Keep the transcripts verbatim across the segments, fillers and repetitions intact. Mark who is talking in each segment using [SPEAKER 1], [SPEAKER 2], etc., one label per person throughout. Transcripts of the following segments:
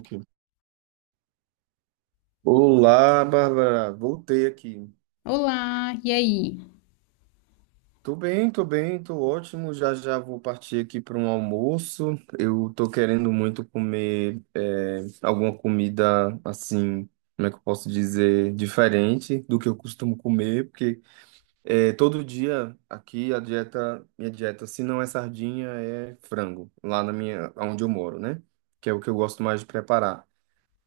[SPEAKER 1] Aqui. Olá, Bárbara. Voltei aqui.
[SPEAKER 2] Olá, e aí?
[SPEAKER 1] Tô bem, tô bem, tô ótimo. Já já vou partir aqui para um almoço. Eu tô querendo muito comer é, alguma comida assim, como é que eu posso dizer, diferente do que eu costumo comer, porque é, todo dia aqui a dieta, minha dieta, se não é sardinha, é frango, lá na minha, onde eu moro, né? Que é o que eu gosto mais de preparar.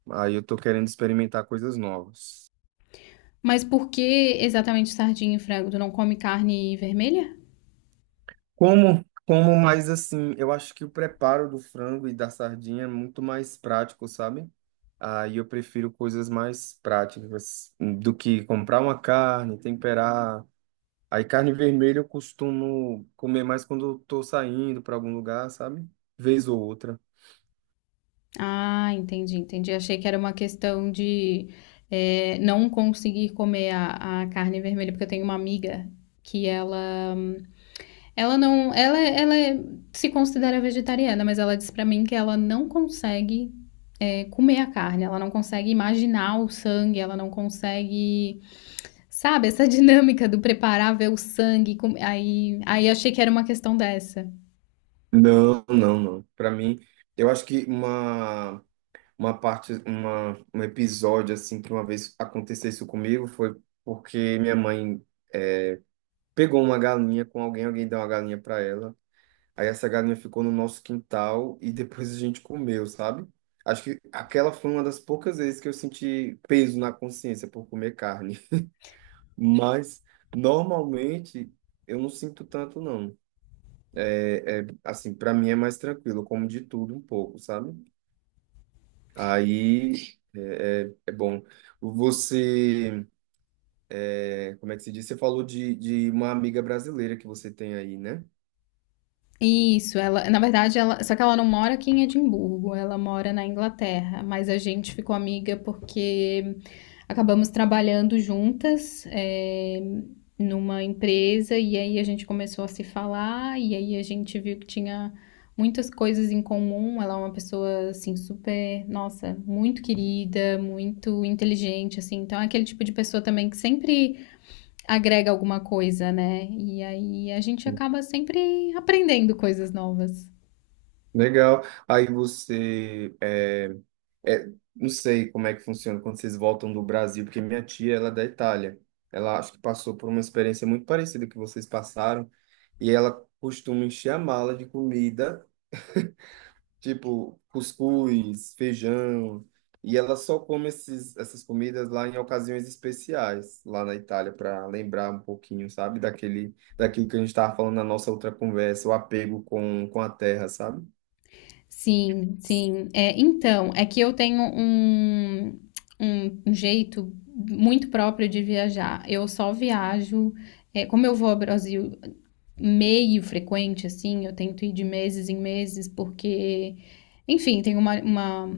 [SPEAKER 1] Aí eu tô querendo experimentar coisas novas.
[SPEAKER 2] Mas por que exatamente sardinha e frango? Tu não come carne vermelha?
[SPEAKER 1] Como, como mais assim, eu acho que o preparo do frango e da sardinha é muito mais prático, sabe? Aí eu prefiro coisas mais práticas do que comprar uma carne, temperar. Aí carne vermelha eu costumo comer mais quando eu tô saindo para algum lugar, sabe? Vez ou outra.
[SPEAKER 2] Ah, entendi, entendi. Achei que era uma questão de é, não conseguir comer a, a carne vermelha, porque eu tenho uma amiga que ela, ela não, ela, ela é, se considera vegetariana, mas ela disse pra mim que ela não consegue é, comer a carne, ela não consegue imaginar o sangue, ela não consegue. Sabe, essa dinâmica do preparar, ver o sangue, com- aí, aí achei que era uma questão dessa.
[SPEAKER 1] Não, não, não. Para mim, eu acho que uma uma parte, uma, um episódio assim que uma vez aconteceu isso comigo foi porque minha mãe eh, pegou uma galinha com alguém, alguém deu uma galinha para ela. Aí essa galinha ficou no nosso quintal e depois a gente comeu, sabe? Acho que aquela foi uma das poucas vezes que eu senti peso na consciência por comer carne. Mas normalmente eu não sinto tanto, não. É, é, assim, para mim é mais tranquilo, eu como de tudo um pouco, sabe? Aí é, é, é bom. Você, é, como é que se diz? Você falou de, de uma amiga brasileira que você tem aí, né?
[SPEAKER 2] Isso, ela, na verdade, ela, só que ela não mora aqui em Edimburgo, ela mora na Inglaterra, mas a gente ficou amiga porque acabamos trabalhando juntas é, numa empresa, e aí a gente começou a se falar e aí a gente viu que tinha muitas coisas em comum. Ela é uma pessoa assim super, nossa, muito querida, muito inteligente assim. Então é aquele tipo de pessoa também que sempre agrega alguma coisa, né? E aí a gente acaba sempre aprendendo coisas novas.
[SPEAKER 1] Legal. Aí você, é, é, não sei como é que funciona quando vocês voltam do Brasil, porque minha tia, ela é da Itália. Ela acho que passou por uma experiência muito parecida que vocês passaram, e ela costuma encher a mala de comida, tipo cuscuz, feijão, e ela só come esses, essas comidas lá em ocasiões especiais, lá na Itália, para lembrar um pouquinho, sabe, daquele, daquilo que a gente estava falando na nossa outra conversa, o apego com, com a terra, sabe?
[SPEAKER 2] Sim, sim. É, então, é que eu tenho um, um, um jeito muito próprio de viajar. Eu só viajo, é, como eu vou ao Brasil meio frequente, assim, eu tento ir de meses em meses, porque, enfim, tem uma, uma,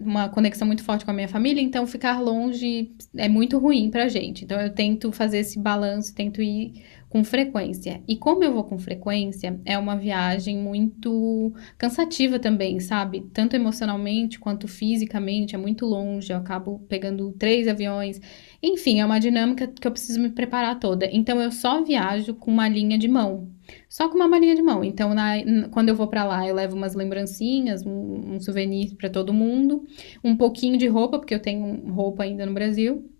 [SPEAKER 2] uma conexão muito forte com a minha família, então ficar longe é muito ruim pra gente. Então eu tento fazer esse balanço, tento ir com frequência. E como eu vou com frequência, é uma viagem muito cansativa também, sabe? Tanto emocionalmente quanto fisicamente, é muito longe, eu acabo pegando três aviões. Enfim, é uma dinâmica que eu preciso me preparar toda. Então eu só viajo com uma linha de mão. Só com uma malinha de mão. Então, na- quando eu vou pra lá, eu levo umas lembrancinhas, um, um souvenir pra todo mundo, um pouquinho de roupa, porque eu tenho roupa ainda no Brasil.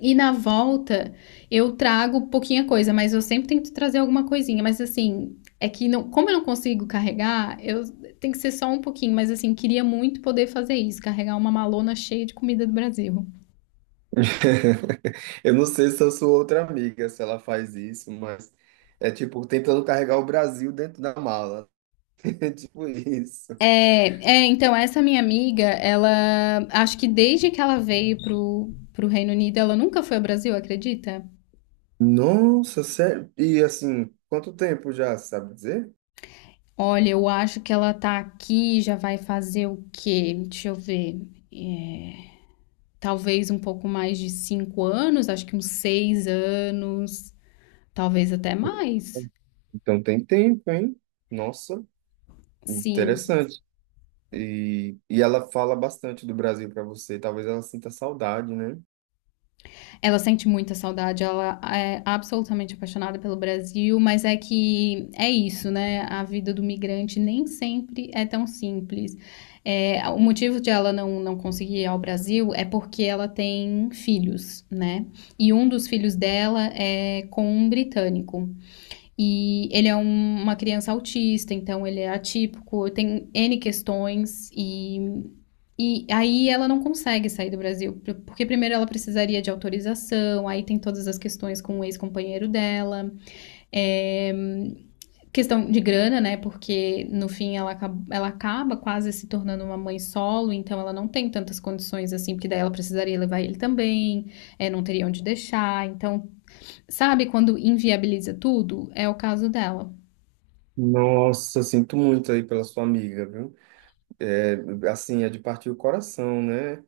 [SPEAKER 2] E na volta eu trago pouquinha coisa, mas eu sempre tento trazer alguma coisinha. Mas assim, é que não, como eu não consigo carregar, eu tem que ser só um pouquinho, mas assim, queria muito poder fazer isso, carregar uma malona cheia de comida do Brasil.
[SPEAKER 1] Eu não sei se eu sou outra amiga, se ela faz isso, mas é tipo tentando carregar o Brasil dentro da mala. É tipo isso.
[SPEAKER 2] É, é então essa minha amiga, ela acho que desde que ela veio pro pro Reino Unido, ela nunca foi ao Brasil, acredita?
[SPEAKER 1] Nossa, sério? E assim, quanto tempo já, sabe dizer?
[SPEAKER 2] Olha, eu acho que ela tá aqui, já vai fazer o quê? Deixa eu ver. Talvez um pouco mais de cinco anos, acho que uns seis anos, talvez até mais.
[SPEAKER 1] Então tem tempo, hein? Nossa,
[SPEAKER 2] Sim,
[SPEAKER 1] interessante. E, e ela fala bastante do Brasil para você. Talvez ela sinta saudade, né?
[SPEAKER 2] ela sente muita saudade, ela é absolutamente apaixonada pelo Brasil, mas é que é isso, né? A vida do migrante nem sempre é tão simples. É, o motivo de ela não, não conseguir ir ao Brasil é porque ela tem filhos, né? E um dos filhos dela é com um britânico. E ele é um- uma criança autista, então ele é atípico, tem ene questões e, e aí ela não consegue sair do Brasil, porque primeiro ela precisaria de autorização, aí tem todas as questões com o ex-companheiro dela, é, questão de grana, né? Porque no fim ela acaba, ela acaba quase se tornando uma mãe solo, então ela não tem tantas condições assim, porque daí ela precisaria levar ele também, é, não teria onde deixar, então, sabe quando inviabiliza tudo? É o caso dela.
[SPEAKER 1] Nossa, sinto muito aí pela sua amiga, viu? É, assim, é de partir o coração, né?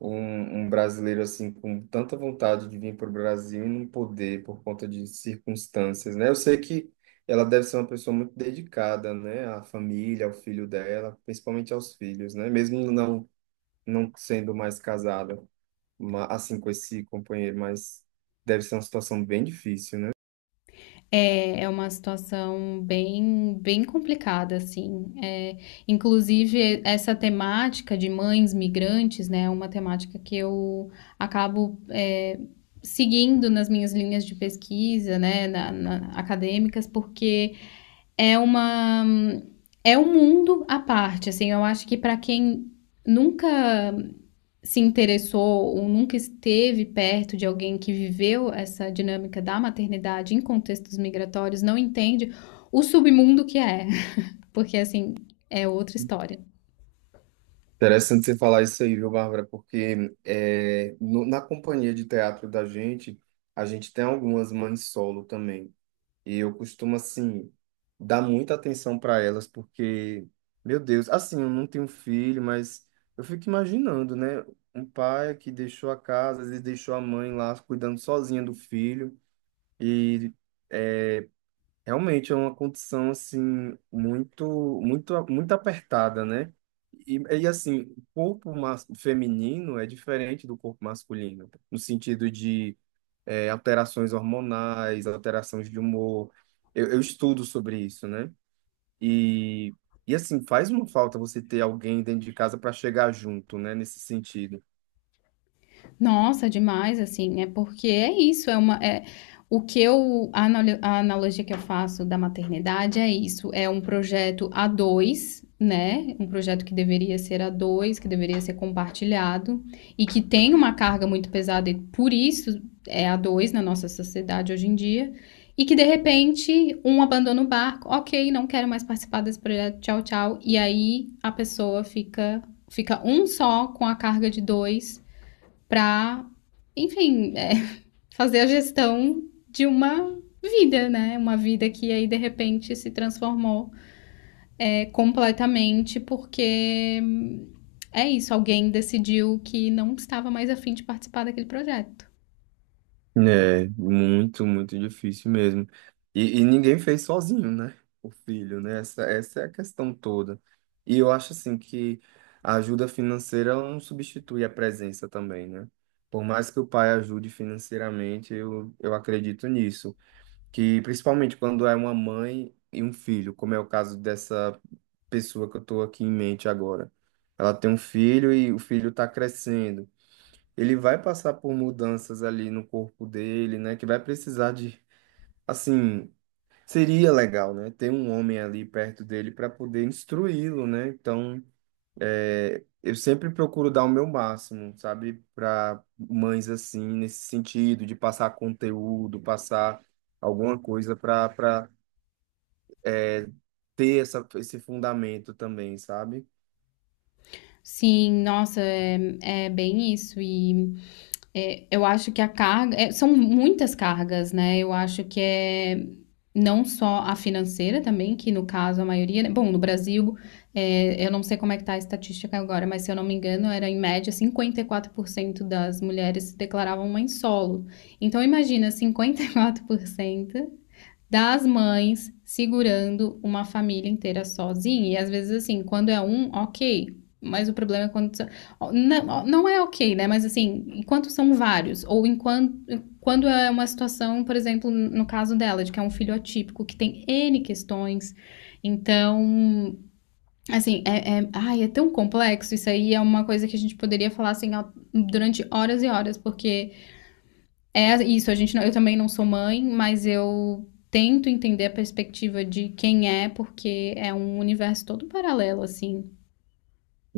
[SPEAKER 1] um, um brasileiro assim com tanta vontade de vir para o Brasil e não poder por conta de circunstâncias, né? Eu sei que ela deve ser uma pessoa muito dedicada, né, à família, ao filho dela, principalmente aos filhos, né? Mesmo não não sendo mais casada, ma- assim com esse companheiro, mas deve ser uma situação bem difícil, né?
[SPEAKER 2] É, é uma situação bem, bem complicada, assim. É, inclusive, essa temática de mães migrantes, né, é uma temática que eu acabo, é, seguindo nas minhas linhas de pesquisa, né, na- na- acadêmicas, porque é uma, é um mundo à parte, assim. Eu acho que para quem nunca se interessou ou nunca esteve perto de alguém que viveu essa dinâmica da maternidade em contextos migratórios não entende o submundo que é, porque assim é outra história.
[SPEAKER 1] Interessante você falar isso aí, viu, Bárbara? Porque é, no- na companhia de teatro da gente, a gente tem algumas mães solo também. E eu costumo, assim, dar muita atenção para elas, porque, meu Deus, assim, eu não tenho filho, mas eu fico imaginando, né? Um pai que deixou a casa, às vezes deixou a mãe lá cuidando sozinha do filho. E é, realmente é uma condição, assim, muito, muito, muito apertada, né? E, e assim, o corpo mas, feminino é diferente do corpo masculino, no sentido de é, alterações hormonais, alterações de humor. Eu, eu estudo sobre isso, né? E, e assim, faz uma falta você ter alguém dentro de casa para chegar junto, né? Nesse sentido.
[SPEAKER 2] Nossa, demais, assim, é porque é isso, é uma, é, o que eu, a analo- a analogia que eu faço da maternidade é isso, é um projeto a dois, né? Um projeto que deveria ser a dois, que deveria ser compartilhado e que tem uma carga muito pesada e por isso é a dois na nossa sociedade hoje em dia. E que de repente um abandona o barco, ok, não quero mais participar desse projeto, tchau, tchau. E aí a pessoa fica, fica um só com a carga de dois para, enfim, é, fazer a gestão de uma vida, né? Uma vida que aí de repente se transformou é, completamente porque hum, é isso, alguém decidiu que não estava mais afim de participar daquele projeto.
[SPEAKER 1] É, muito, muito difícil mesmo. E, e ninguém fez sozinho, né? O filho, né? Essa, essa é a questão toda. E eu acho assim que a ajuda financeira ela não substitui a presença também, né? Por mais que o pai ajude financeiramente, eu, eu acredito nisso. Que principalmente quando é uma mãe e um filho, como é o caso dessa pessoa que eu estou aqui em mente agora. Ela tem um filho e o filho está crescendo. Ele vai passar por mudanças ali no corpo dele, né? Que vai precisar de, assim, seria legal, né? Ter um homem ali perto dele para poder instruí-lo, né? Então, é, eu sempre procuro dar o meu máximo, sabe? Para mães assim, nesse sentido, de passar conteúdo, passar alguma coisa para ter essa, esse fundamento também, sabe?
[SPEAKER 2] Sim, nossa, é, é bem isso. E É, eu acho que a carga. É, são muitas cargas, né? Eu acho que é não só a financeira também, que no caso a maioria, né? Bom, no Brasil, é, eu não sei como é que tá a estatística agora, mas se eu não me engano, era em média cinquenta e quatro por cento das mulheres se declaravam mãe solo. Então imagina, cinquenta e quatro por cento das mães segurando uma família inteira sozinha. E às vezes, assim, quando é um, ok. Mas o problema é quando. Não, não é ok, né? Mas assim, enquanto são vários, ou enquanto. Quando é uma situação, por exemplo, no caso dela, de que é um filho atípico, que tem ene questões. Então, assim, é, é, ai, é tão complexo. Isso aí é uma coisa que a gente poderia falar assim, durante horas e horas, porque é isso, a gente não- eu também não sou mãe, mas eu tento entender a perspectiva de quem é, porque é um universo todo paralelo, assim.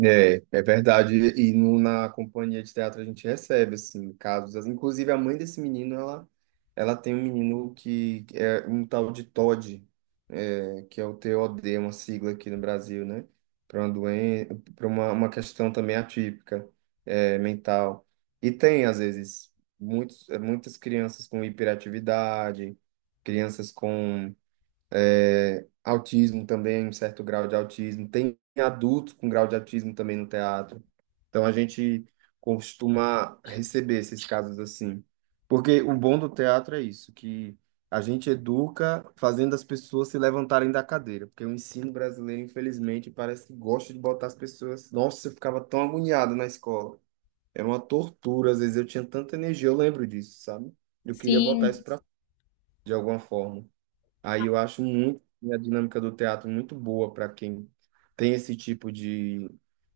[SPEAKER 1] É, é verdade. E no, na companhia de teatro a gente recebe, assim, casos. Inclusive, a mãe desse menino, ela, ela tem um menino que é um tal de T O D, é, que é o T O D uma sigla aqui no Brasil, né? Para uma doença, para uma, uma questão também atípica, é, mental. E tem, às vezes, muitos, muitas crianças com hiperatividade, crianças com é, autismo também, um certo grau de autismo. Tem adultos com grau de autismo também no teatro. Então a gente costuma receber esses casos assim. Porque o bom do teatro é isso, que a gente educa fazendo as pessoas se levantarem da cadeira. Porque o ensino brasileiro, infelizmente, parece que gosta de botar as pessoas. Nossa, eu ficava tão agoniado na escola. Era uma tortura, às vezes eu tinha tanta energia, eu lembro disso, sabe? Eu queria botar
[SPEAKER 2] Sim,
[SPEAKER 1] isso pra de alguma forma. Aí eu acho muito a dinâmica do teatro muito boa para quem tem esse tipo de,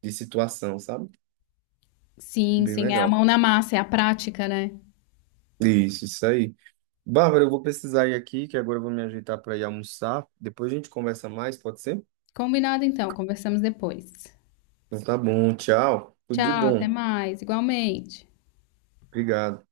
[SPEAKER 1] de situação, sabe?
[SPEAKER 2] sim,
[SPEAKER 1] Bem
[SPEAKER 2] sim, é a
[SPEAKER 1] legal.
[SPEAKER 2] mão na massa, é a prática, né?
[SPEAKER 1] Isso, isso aí. Bárbara, eu vou precisar ir aqui, que agora eu vou me ajeitar para ir almoçar. Depois a gente conversa mais, pode ser?
[SPEAKER 2] Combinado então, conversamos depois.
[SPEAKER 1] Então tá bom, tchau. Tudo de
[SPEAKER 2] Tchau, até
[SPEAKER 1] bom.
[SPEAKER 2] mais, igualmente.
[SPEAKER 1] Obrigado.